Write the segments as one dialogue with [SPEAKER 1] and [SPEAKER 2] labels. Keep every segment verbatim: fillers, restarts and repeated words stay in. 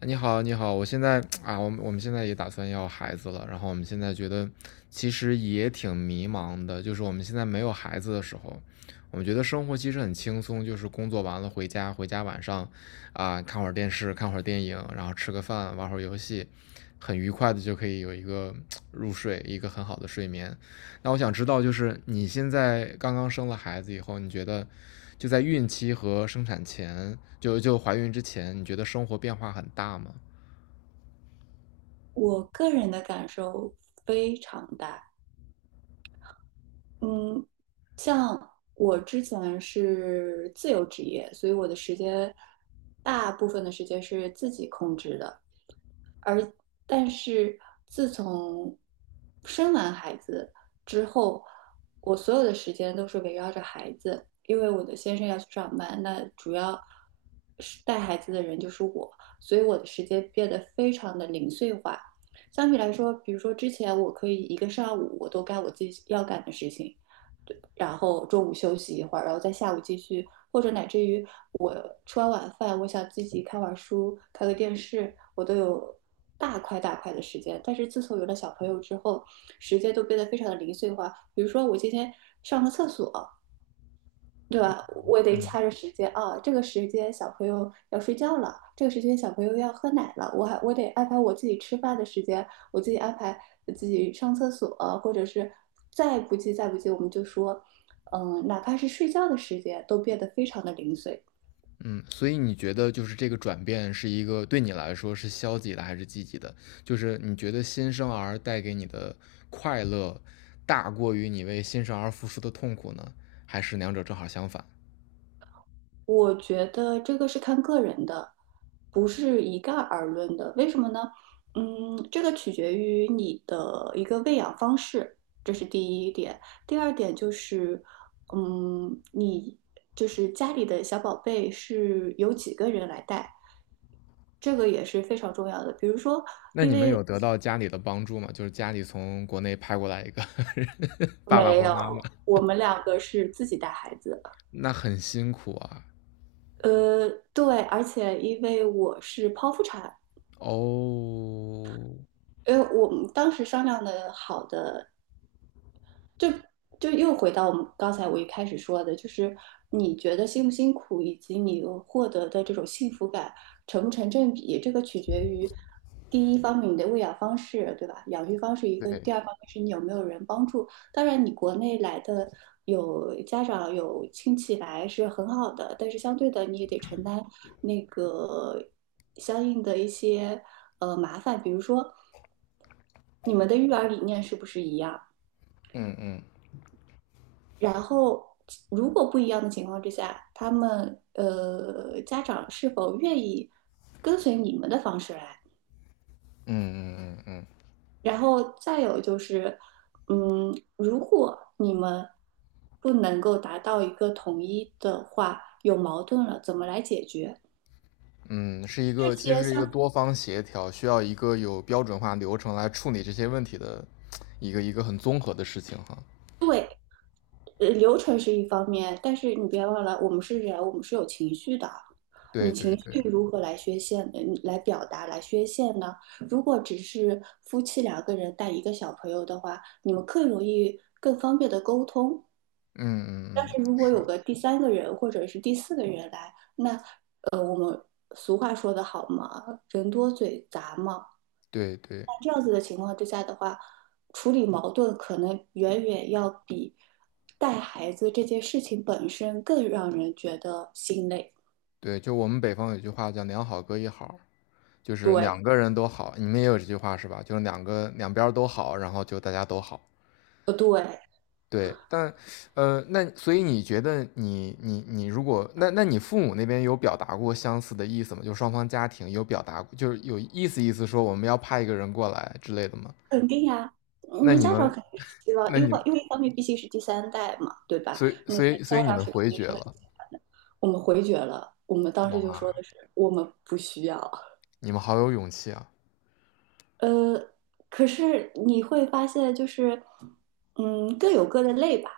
[SPEAKER 1] 你好，你好，我现在啊，我们我们现在也打算要孩子了，然后我们现在觉得其实也挺迷茫的，就是我们现在没有孩子的时候，我们觉得生活其实很轻松，就是工作完了回家，回家晚上啊看会儿电视，看会儿电影，然后吃个饭，玩会儿游戏，很愉快的就可以有一个入睡，一个很好的睡眠。那我想知道，就是你现在刚刚生了孩子以后，你觉得就在孕期和生产前，就就怀孕之前，你觉得生活变化很大吗？
[SPEAKER 2] 我个人的感受非常大。嗯，像我之前是自由职业，所以我的时间大部分的时间是自己控制的。但是自从生完孩子之后，我所有的时间都是围绕着孩子，因为我的先生要去上班，那主要是带孩子的人就是我，所以我的时间变得非常的零碎化。相比来说，比如说之前我可以一个上午我都干我自己要干的事情，然后中午休息一会儿，然后在下午继续，或者乃至于我吃完晚饭，我想自己看会儿书、看个电视，我都有大块大块的时间。但是自从有了小朋友之后，时间都变得非常的零碎化。比如说，我今天上个厕所，对吧？我得掐着时间啊，这个时间小朋友要睡觉了，这个时间小朋友要喝奶了，我还我得安排我自己吃饭的时间，我自己安排自己上厕所，或者是再不济再不济，我们就说，嗯，哪怕是睡觉的时间都变得非常的零碎。
[SPEAKER 1] 嗯，所以你觉得就是这个转变是一个对你来说是消极的还是积极的？就是你觉得新生儿带给你的快乐大过于你为新生儿付出的痛苦呢，还是两者正好相反？
[SPEAKER 2] 我觉得这个是看个人的，不是一概而论的。为什么呢？嗯，这个取决于你的一个喂养方式，这是第一点。第二点就是，嗯，你就是家里的小宝贝是由几个人来带，这个也是非常重要的。比如说，
[SPEAKER 1] 那
[SPEAKER 2] 因
[SPEAKER 1] 你们
[SPEAKER 2] 为
[SPEAKER 1] 有得到家里的帮助吗？就是家里从国内派过来一个 爸爸
[SPEAKER 2] 没
[SPEAKER 1] 或妈妈，
[SPEAKER 2] 有，我们两个是自己带孩子。
[SPEAKER 1] 那很辛苦啊。
[SPEAKER 2] 呃，对，而且因为我是剖腹产，
[SPEAKER 1] 哦，
[SPEAKER 2] 因为我们当时商量的好的，就又回到我们刚才我一开始说的，就是你觉得辛不辛苦，以及你获得的这种幸福感成不成正比，这个取决于第一方面你的喂养方式，对吧？养育方式一个，第
[SPEAKER 1] 对，
[SPEAKER 2] 二方面是你有没有人帮助。当然，你国内来的有家长有亲戚来是很好的，但是相对的你也得承担那个相应的一些呃麻烦。比如说你们的育儿理念是不是一样？
[SPEAKER 1] 嗯嗯
[SPEAKER 2] 然后，如果不一样的情况之下，他们呃家长是否愿意跟随你们的方式来？
[SPEAKER 1] 嗯嗯嗯嗯
[SPEAKER 2] 然后再有就是，嗯，如果你们不能够达到一个统一的话，有矛盾了，怎么来解决？
[SPEAKER 1] 嗯，是一
[SPEAKER 2] 这
[SPEAKER 1] 个其实
[SPEAKER 2] 些
[SPEAKER 1] 是一个
[SPEAKER 2] 相
[SPEAKER 1] 多方协调，需要一个有标准化流程来处理这些问题的一个一个很综合的事情哈。
[SPEAKER 2] 呃流程是一方面，但是你别忘了，我们是人，我们是有情绪的。
[SPEAKER 1] 对
[SPEAKER 2] 你
[SPEAKER 1] 对
[SPEAKER 2] 情
[SPEAKER 1] 对，
[SPEAKER 2] 绪如何来宣泄，嗯，来表达，来宣泄呢？如果只是夫妻两个人带一个小朋友的话，你们更容易、更方便的沟通。但
[SPEAKER 1] 嗯嗯嗯，
[SPEAKER 2] 是如果
[SPEAKER 1] 是，
[SPEAKER 2] 有个第三个人或者是第四个人来，那呃，我们俗话说得好嘛，人多嘴杂嘛。
[SPEAKER 1] 对对
[SPEAKER 2] 那这样子的情况之下的话，处理矛盾可能远远要比带孩子这件事情本身更让人觉得心累。
[SPEAKER 1] 对，就我们北方有句话叫“两好各一好”，就是
[SPEAKER 2] 对，
[SPEAKER 1] 两个人都好，你们也有这句话是吧？就是两个两边儿都好，然后就大家都好。
[SPEAKER 2] 不对，
[SPEAKER 1] 对，但呃，那所以你觉得你你你如果那那你父母那边有表达过相似的意思吗？就双方家庭有表达，过，就是有意思意思说我们要派一个人过来之类的吗？
[SPEAKER 2] 肯定呀、嗯
[SPEAKER 1] 那
[SPEAKER 2] 你
[SPEAKER 1] 你
[SPEAKER 2] 家长
[SPEAKER 1] 们
[SPEAKER 2] 肯定是希望，
[SPEAKER 1] 那
[SPEAKER 2] 因
[SPEAKER 1] 你们
[SPEAKER 2] 为因为一方面毕竟是第三代嘛，对吧？
[SPEAKER 1] 所以
[SPEAKER 2] 你
[SPEAKER 1] 所以所
[SPEAKER 2] 家
[SPEAKER 1] 以你
[SPEAKER 2] 长
[SPEAKER 1] 们
[SPEAKER 2] 是肯
[SPEAKER 1] 回
[SPEAKER 2] 定
[SPEAKER 1] 绝
[SPEAKER 2] 是很
[SPEAKER 1] 了，
[SPEAKER 2] 喜欢的。我们回绝了，我们当时就说
[SPEAKER 1] 哇，
[SPEAKER 2] 的是我们不需要。
[SPEAKER 1] 你们好有勇气啊！
[SPEAKER 2] 呃，可是你会发现，就是，嗯，各有各的累吧。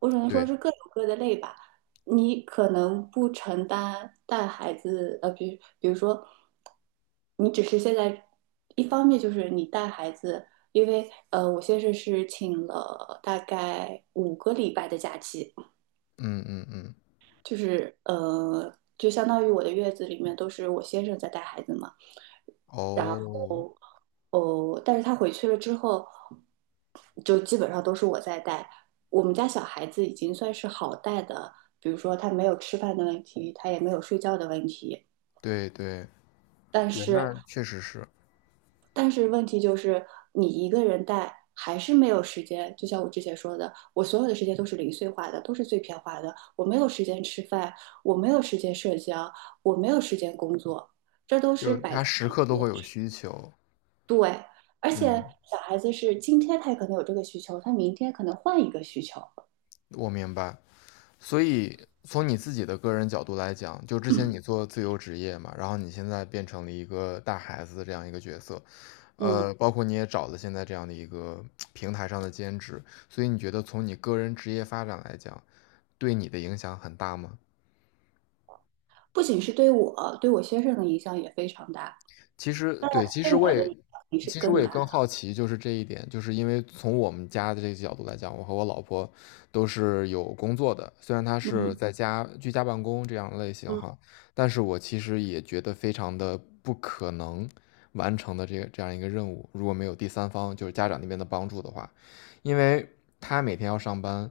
[SPEAKER 2] 我只能说
[SPEAKER 1] 对，
[SPEAKER 2] 是各有各的累吧。你可能不承担带孩子，呃，比比如说，你只是现在一方面就是你带孩子，因为呃，我先生是请了大概五个礼拜的假期，
[SPEAKER 1] 嗯嗯嗯，
[SPEAKER 2] 就是呃，就相当于我的月子里面都是我先生在带孩子嘛。
[SPEAKER 1] 哦，
[SPEAKER 2] 哦，但是他回去了之后，就基本上都是我在带。我们家小孩子已经算是好带的，比如说他没有吃饭的问题，他也没有睡觉的问题。
[SPEAKER 1] 对对
[SPEAKER 2] 但
[SPEAKER 1] 对，
[SPEAKER 2] 是，
[SPEAKER 1] 那确实是，
[SPEAKER 2] 但是问题就是你一个人带还是没有时间。就像我之前说的，我所有的时间都是零碎化的，都是碎片化的。我没有时间吃饭，我没有时间社交，我没有时间工作，这都
[SPEAKER 1] 就
[SPEAKER 2] 是
[SPEAKER 1] 是
[SPEAKER 2] 摆
[SPEAKER 1] 他
[SPEAKER 2] 在。
[SPEAKER 1] 时刻都会有需求，
[SPEAKER 2] 对，而且
[SPEAKER 1] 嗯，
[SPEAKER 2] 小孩子是今天他也可能有这个需求，他明天可能换一个需求。
[SPEAKER 1] 我明白。所以从你自己的个人角度来讲，就之前你做自由职业嘛，然后你现在变成了一个带孩子的这样一个角色，
[SPEAKER 2] 嗯，
[SPEAKER 1] 呃，包括你也找了现在这样的一个平台上的兼职，所以你觉得从你个人职业发展来讲，对你的影响很大吗？
[SPEAKER 2] 不仅是对我，对我先生的影响也非常大，
[SPEAKER 1] 其实对，其
[SPEAKER 2] 对
[SPEAKER 1] 实我
[SPEAKER 2] 我的
[SPEAKER 1] 也，
[SPEAKER 2] 影响也是
[SPEAKER 1] 其实我
[SPEAKER 2] 更
[SPEAKER 1] 也
[SPEAKER 2] 大
[SPEAKER 1] 更好
[SPEAKER 2] 的。
[SPEAKER 1] 奇，就是这一点，就是因为从我们家的这个角度来讲，我和我老婆都是有工作的，虽然她是
[SPEAKER 2] 嗯
[SPEAKER 1] 在家居家办公这样的类型
[SPEAKER 2] 嗯
[SPEAKER 1] 哈，但是我其实也觉得非常的不可能完成的这个这样一个任务，如果没有第三方，就是家长那边的帮助的话，因为她每天要上班，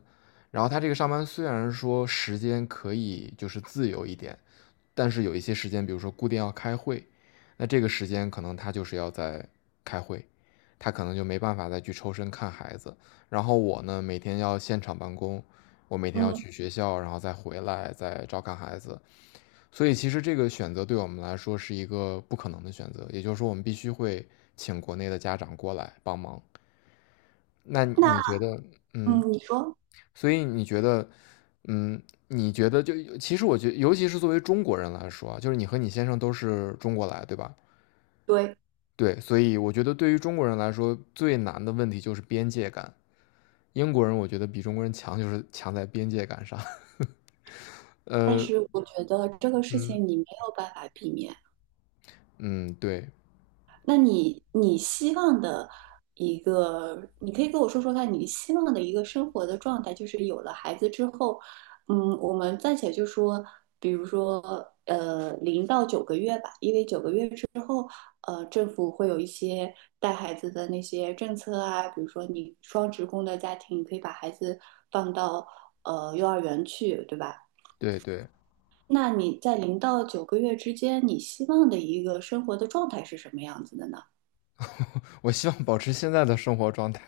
[SPEAKER 1] 然后她这个上班虽然说时间可以就是自由一点。但是有一些时间，比如说固定要开会，那这个时间可能他就是要在开会，他可能就没办法再去抽身看孩子。然后我呢，每天要现场办公，我每天要
[SPEAKER 2] 嗯，
[SPEAKER 1] 去学校，然后再回来再照看孩子。所以其实这个选择对我们来说是一个不可能的选择，也就是说我们必须会请国内的家长过来帮忙。那
[SPEAKER 2] 那
[SPEAKER 1] 你觉得，嗯，
[SPEAKER 2] 嗯，你说。
[SPEAKER 1] 所以你觉得，嗯，你觉得就其实我觉得，尤其是作为中国人来说啊，就是你和你先生都是中国来，对吧？
[SPEAKER 2] 对，
[SPEAKER 1] 对，所以我觉得对于中国人来说，最难的问题就是边界感。英国人我觉得比中国人强，就是强在边界感上。
[SPEAKER 2] 但
[SPEAKER 1] 呃，
[SPEAKER 2] 是我觉得这个事
[SPEAKER 1] 嗯
[SPEAKER 2] 情你没有办法避免。
[SPEAKER 1] 嗯，对
[SPEAKER 2] 那你你希望的一个，你可以跟我说说看，你希望的一个生活的状态，就是有了孩子之后，嗯，我们暂且就说。呃零到九个月吧，因为九个月之后，呃，政府会有一些带孩子的那些政策啊，比如说你双职工的家庭可以把孩子放到呃幼儿园去，对吧？
[SPEAKER 1] 对对，
[SPEAKER 2] 那你在零到九个月之间，你希望的一个生活的状态是什么样子的呢？
[SPEAKER 1] 我希望保持现在的生活状态。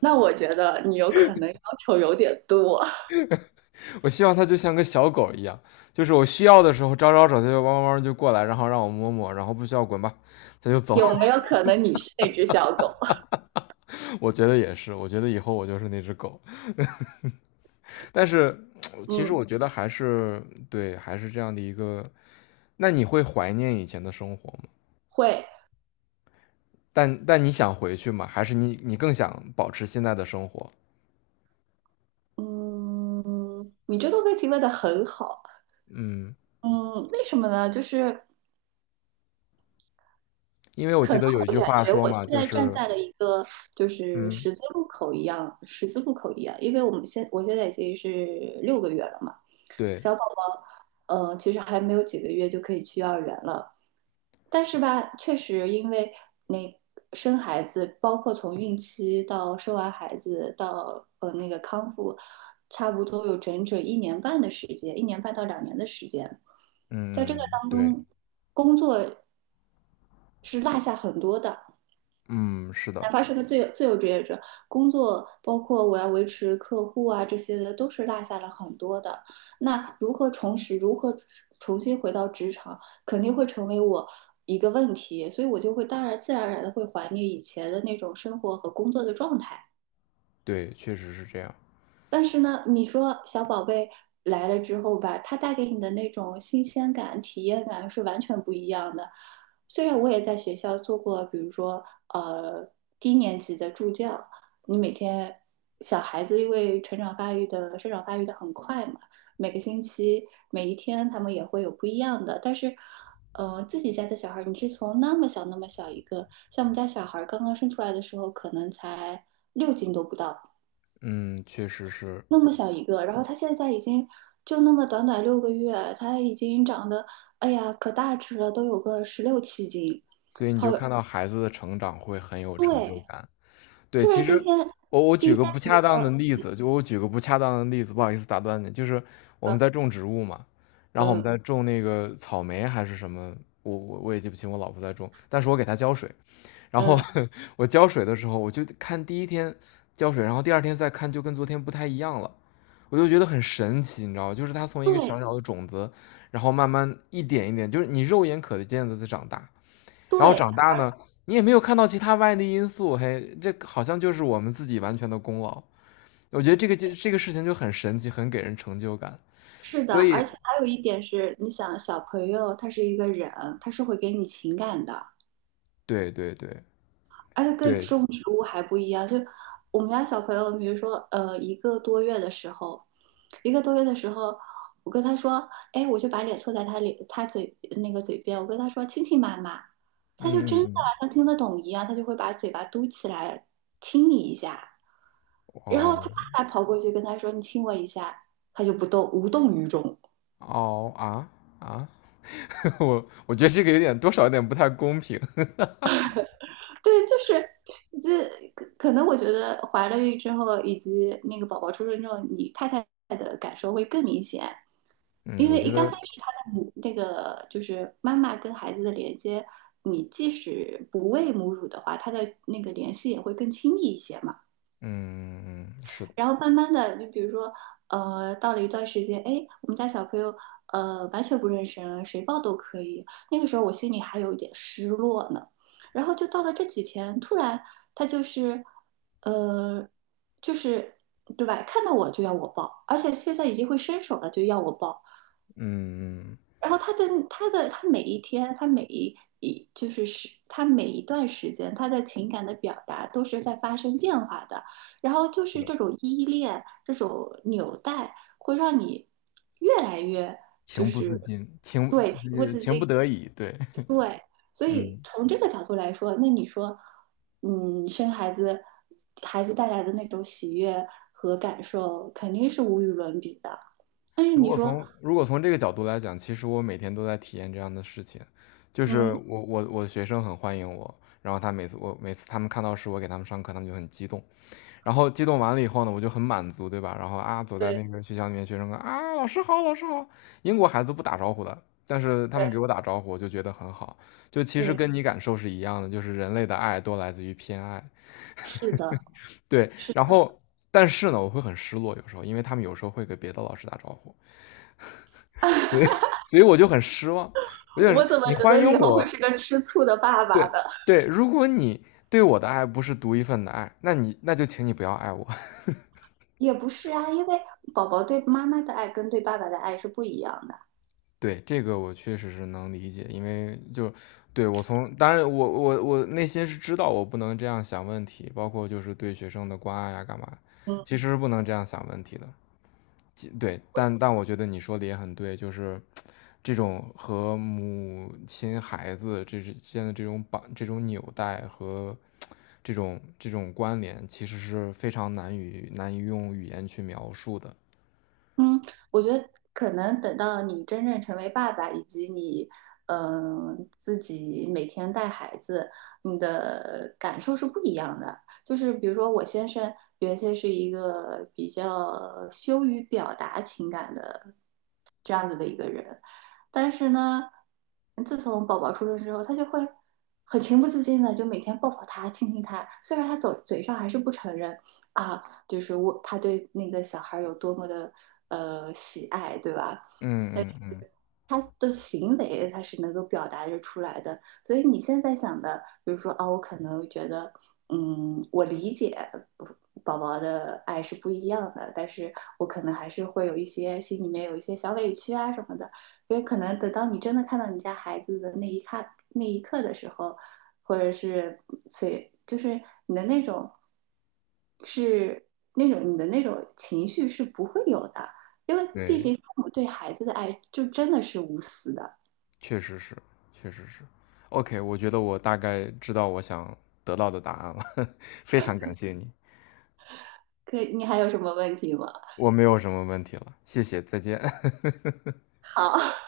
[SPEAKER 2] 那我觉得你有可能要求有点多，
[SPEAKER 1] 我希望它就像个小狗一样，就是我需要的时候招招手，它就汪汪汪就过来，然后让我摸摸，然后不需要滚吧，它就走。
[SPEAKER 2] 有没有可能你是那只小狗？
[SPEAKER 1] 我觉得也是，我觉得以后我就是那只狗。但是 其实
[SPEAKER 2] 嗯，
[SPEAKER 1] 我觉得还是对，还是这样的一个。那你会怀念以前的生活吗？
[SPEAKER 2] 会。
[SPEAKER 1] 但但你想回去吗？还是你你更想保持现在的生活？
[SPEAKER 2] 嗯，你这个问题问得很好。
[SPEAKER 1] 嗯，
[SPEAKER 2] 嗯，为什么呢？就是
[SPEAKER 1] 因为我
[SPEAKER 2] 可
[SPEAKER 1] 记
[SPEAKER 2] 能
[SPEAKER 1] 得有一
[SPEAKER 2] 我
[SPEAKER 1] 句
[SPEAKER 2] 感
[SPEAKER 1] 话
[SPEAKER 2] 觉
[SPEAKER 1] 说
[SPEAKER 2] 我现
[SPEAKER 1] 嘛，就
[SPEAKER 2] 在站
[SPEAKER 1] 是
[SPEAKER 2] 在了一个就是
[SPEAKER 1] 嗯，
[SPEAKER 2] 十字路口一样，十字路口一样，因为我们现我现在已经是六个月了嘛。
[SPEAKER 1] 对，
[SPEAKER 2] 小宝宝，呃，其实还没有几个月就可以去幼儿园了。但是吧，确实因为那生孩子，包括从孕期到生完孩子到呃那个康复，差不多有整整一年半的时间，一年半到两年的时间，在这个
[SPEAKER 1] 嗯，
[SPEAKER 2] 当
[SPEAKER 1] 对，
[SPEAKER 2] 中，工作是落下很多的。
[SPEAKER 1] 嗯，是的，
[SPEAKER 2] 哪怕是个自由自由职业者，工作包括我要维持客户啊这些的，都是落下了很多的。那如何重拾，如何重新回到职场，肯定会成为我一个问题。所以我就会当然自然而然的会怀念以前的那种生活和工作的状态。
[SPEAKER 1] 对，确实是这样，
[SPEAKER 2] 但是呢，你说小宝贝来了之后吧，他带给你的那种新鲜感、体验感是完全不一样的。虽然我也在学校做过，比如说呃低年级的助教，你每天小孩子因为成长发育的生长发育的很快嘛，每个星期每一天他们也会有不一样的，但是。呃，自己家的小孩儿，你是从那么小那么小一个，像我们家小孩儿刚刚生出来的时候，可能才六斤都不到，
[SPEAKER 1] 嗯，确实是，
[SPEAKER 2] 那么小一个，然后他现在已经就那么短短六个月，他已经长得，哎呀，可大只了，都有个十六七斤。
[SPEAKER 1] 所以你
[SPEAKER 2] 好，
[SPEAKER 1] 就看到孩子的成长会很有成就
[SPEAKER 2] 对，
[SPEAKER 1] 感。对，
[SPEAKER 2] 突
[SPEAKER 1] 其
[SPEAKER 2] 然今
[SPEAKER 1] 实
[SPEAKER 2] 天，
[SPEAKER 1] 我我举
[SPEAKER 2] 今
[SPEAKER 1] 个
[SPEAKER 2] 天
[SPEAKER 1] 不
[SPEAKER 2] 比如
[SPEAKER 1] 恰当的
[SPEAKER 2] 说，
[SPEAKER 1] 例子，就我举个不恰当的例子，不好意思打断你，就是我们
[SPEAKER 2] 呃
[SPEAKER 1] 在种植物嘛，然后我们
[SPEAKER 2] 嗯
[SPEAKER 1] 在种那个草莓还是什么，我我我也记不清我老婆在种，但是我给她浇水，然后
[SPEAKER 2] 嗯，
[SPEAKER 1] 我浇水的时候，我就看第一天浇水，然后第二天再看，就跟昨天不太一样了。我就觉得很神奇，你知道吗？就是它从一个小
[SPEAKER 2] 对
[SPEAKER 1] 小的种子，然后慢慢一点一点，就是你肉眼可见的在长大。然后
[SPEAKER 2] 对，
[SPEAKER 1] 长大呢，你也没有看到其他外力因素，嘿，这好像就是我们自己完全的功劳。我觉得这个这这个事情就很神奇，很给人成就感。
[SPEAKER 2] 是的，
[SPEAKER 1] 所
[SPEAKER 2] 而且
[SPEAKER 1] 以，
[SPEAKER 2] 还有一点是，你想小朋友他是一个人，他是会给你情感的。
[SPEAKER 1] 对对对
[SPEAKER 2] 而且跟
[SPEAKER 1] 对，
[SPEAKER 2] 种植物还不一样，就我们家小朋友，比如说呃一个多月的时候，一个多月的时候，我跟他说，哎，我就把脸凑在他脸他嘴那个嘴边，我跟他说亲亲妈妈，他就
[SPEAKER 1] 嗯
[SPEAKER 2] 真
[SPEAKER 1] 嗯
[SPEAKER 2] 的
[SPEAKER 1] 嗯，
[SPEAKER 2] 像听得懂一样，他就会把嘴巴嘟起来亲你一下。然后他
[SPEAKER 1] 哦
[SPEAKER 2] 爸爸跑过去跟他说你亲我一下，他就不动，无动于衷。
[SPEAKER 1] 哦啊啊。我我觉得这个有点多少有点不太公平。
[SPEAKER 2] 对，就是这可可能我觉得怀了孕之后，以及那个宝宝出生之后，你太太的感受会更明显。
[SPEAKER 1] 嗯，
[SPEAKER 2] 因
[SPEAKER 1] 我
[SPEAKER 2] 为
[SPEAKER 1] 觉
[SPEAKER 2] 一刚开
[SPEAKER 1] 得，
[SPEAKER 2] 始她的母那个就是妈妈跟孩子的连接，你即使不喂母乳的话，她的那个联系也会更亲密一些嘛。
[SPEAKER 1] 嗯，是的，
[SPEAKER 2] 然后慢慢的，就比如说，呃，到了一段时间，哎，我们家小朋友，呃，完全不认识人，谁抱都可以。那个时候我心里还有一点失落呢。然后就到了这几天，突然他就是，呃，就是，对吧？看到我就要我抱，而且现在已经会伸手了，就要我抱。
[SPEAKER 1] 嗯，
[SPEAKER 2] 然后他的他的他每一天，他每一一就是是他每一段时间，他的情感的表达都是在发生变化的。然后就是这种依恋，这种纽带，会让你越来越。就
[SPEAKER 1] 情不自
[SPEAKER 2] 是。
[SPEAKER 1] 禁，情
[SPEAKER 2] 对
[SPEAKER 1] 呃情不得已，对，
[SPEAKER 2] 对。所以
[SPEAKER 1] 嗯。
[SPEAKER 2] 从这个角度来说，那你说，嗯，生孩子，孩子带来的那种喜悦和感受，肯定是无与伦比的。但是
[SPEAKER 1] 如
[SPEAKER 2] 你
[SPEAKER 1] 果
[SPEAKER 2] 说，
[SPEAKER 1] 从如果从这个角度来讲，其实我每天都在体验这样的事情，就是
[SPEAKER 2] 嗯，
[SPEAKER 1] 我我我的学生很欢迎我，然后他每次我每次他们看到是我给他们上课，他们就很激动，然后激动完了以后呢，我就很满足，对吧？然后啊，走在那个
[SPEAKER 2] 对
[SPEAKER 1] 学校里面，学生说啊，老师好，老师好。英国孩子不打招呼的，但是他
[SPEAKER 2] 对
[SPEAKER 1] 们给我打招呼，我就觉得很好。就其实
[SPEAKER 2] 对，
[SPEAKER 1] 跟你感受是一样的，就是人类的爱都来自于偏爱。
[SPEAKER 2] 是的。
[SPEAKER 1] 对，
[SPEAKER 2] 是，
[SPEAKER 1] 然后但是呢，我会很失落，有时候，因为他们有时候会给别的老师打招呼，所 以 所以我就很失望。我就
[SPEAKER 2] 我
[SPEAKER 1] 是
[SPEAKER 2] 怎么
[SPEAKER 1] 你
[SPEAKER 2] 觉
[SPEAKER 1] 欢
[SPEAKER 2] 得以
[SPEAKER 1] 迎
[SPEAKER 2] 后会
[SPEAKER 1] 我，
[SPEAKER 2] 是个吃醋的爸爸
[SPEAKER 1] 对
[SPEAKER 2] 的？
[SPEAKER 1] 对，如果你对我的爱不是独一份的爱，那你那就请你不要爱我。
[SPEAKER 2] 也不是啊，因为宝宝对妈妈的爱跟对爸爸的爱是不一样的。
[SPEAKER 1] 对，这个我确实是能理解，因为就对我从当然我我我内心是知道我不能这样想问题，包括就是对学生的关爱呀、干嘛，
[SPEAKER 2] 嗯。
[SPEAKER 1] 其实是不能这样想问题的。其对，但但我觉得你说的也很对，就是这种和母亲、孩子这之间的这种绑、这种纽带和这种这种关联，其实是非常难以难以用语言去描述的。
[SPEAKER 2] 嗯，我觉得可能等到你真正成为爸爸，以及你，嗯、自己每天带孩子，你的感受是不一样的。就是比如说，我先生原先是一个比较羞于表达情感的这样子的一个人，但是呢，自从宝宝出生之后，他就会很情不自禁的就每天抱抱他、亲亲他，虽然他嘴嘴上还是不承认。啊，就是我他对那个小孩有多么的呃喜爱，对吧？
[SPEAKER 1] 嗯嗯嗯，
[SPEAKER 2] 他的行为他是能够表达着出来的。所以你现在想的，比如说啊，我可能觉得，嗯，我理解宝宝的爱是不一样的，但是我可能还是会有一些心里面有一些小委屈啊什么的。因为可能等到你真的看到你家孩子的那一刻那一刻的时候，或者是随就是你的那种是那种你的那种情绪是不会有的。因为毕
[SPEAKER 1] 对。
[SPEAKER 2] 竟父母对孩子的爱就真的是无私的。
[SPEAKER 1] 确实是，确实是。O K，我觉得我大概知道我想得到的答案了，非常感谢你，
[SPEAKER 2] 可你还有什么问题吗？
[SPEAKER 1] 我没有什么问题了，谢谢，再见。
[SPEAKER 2] 好，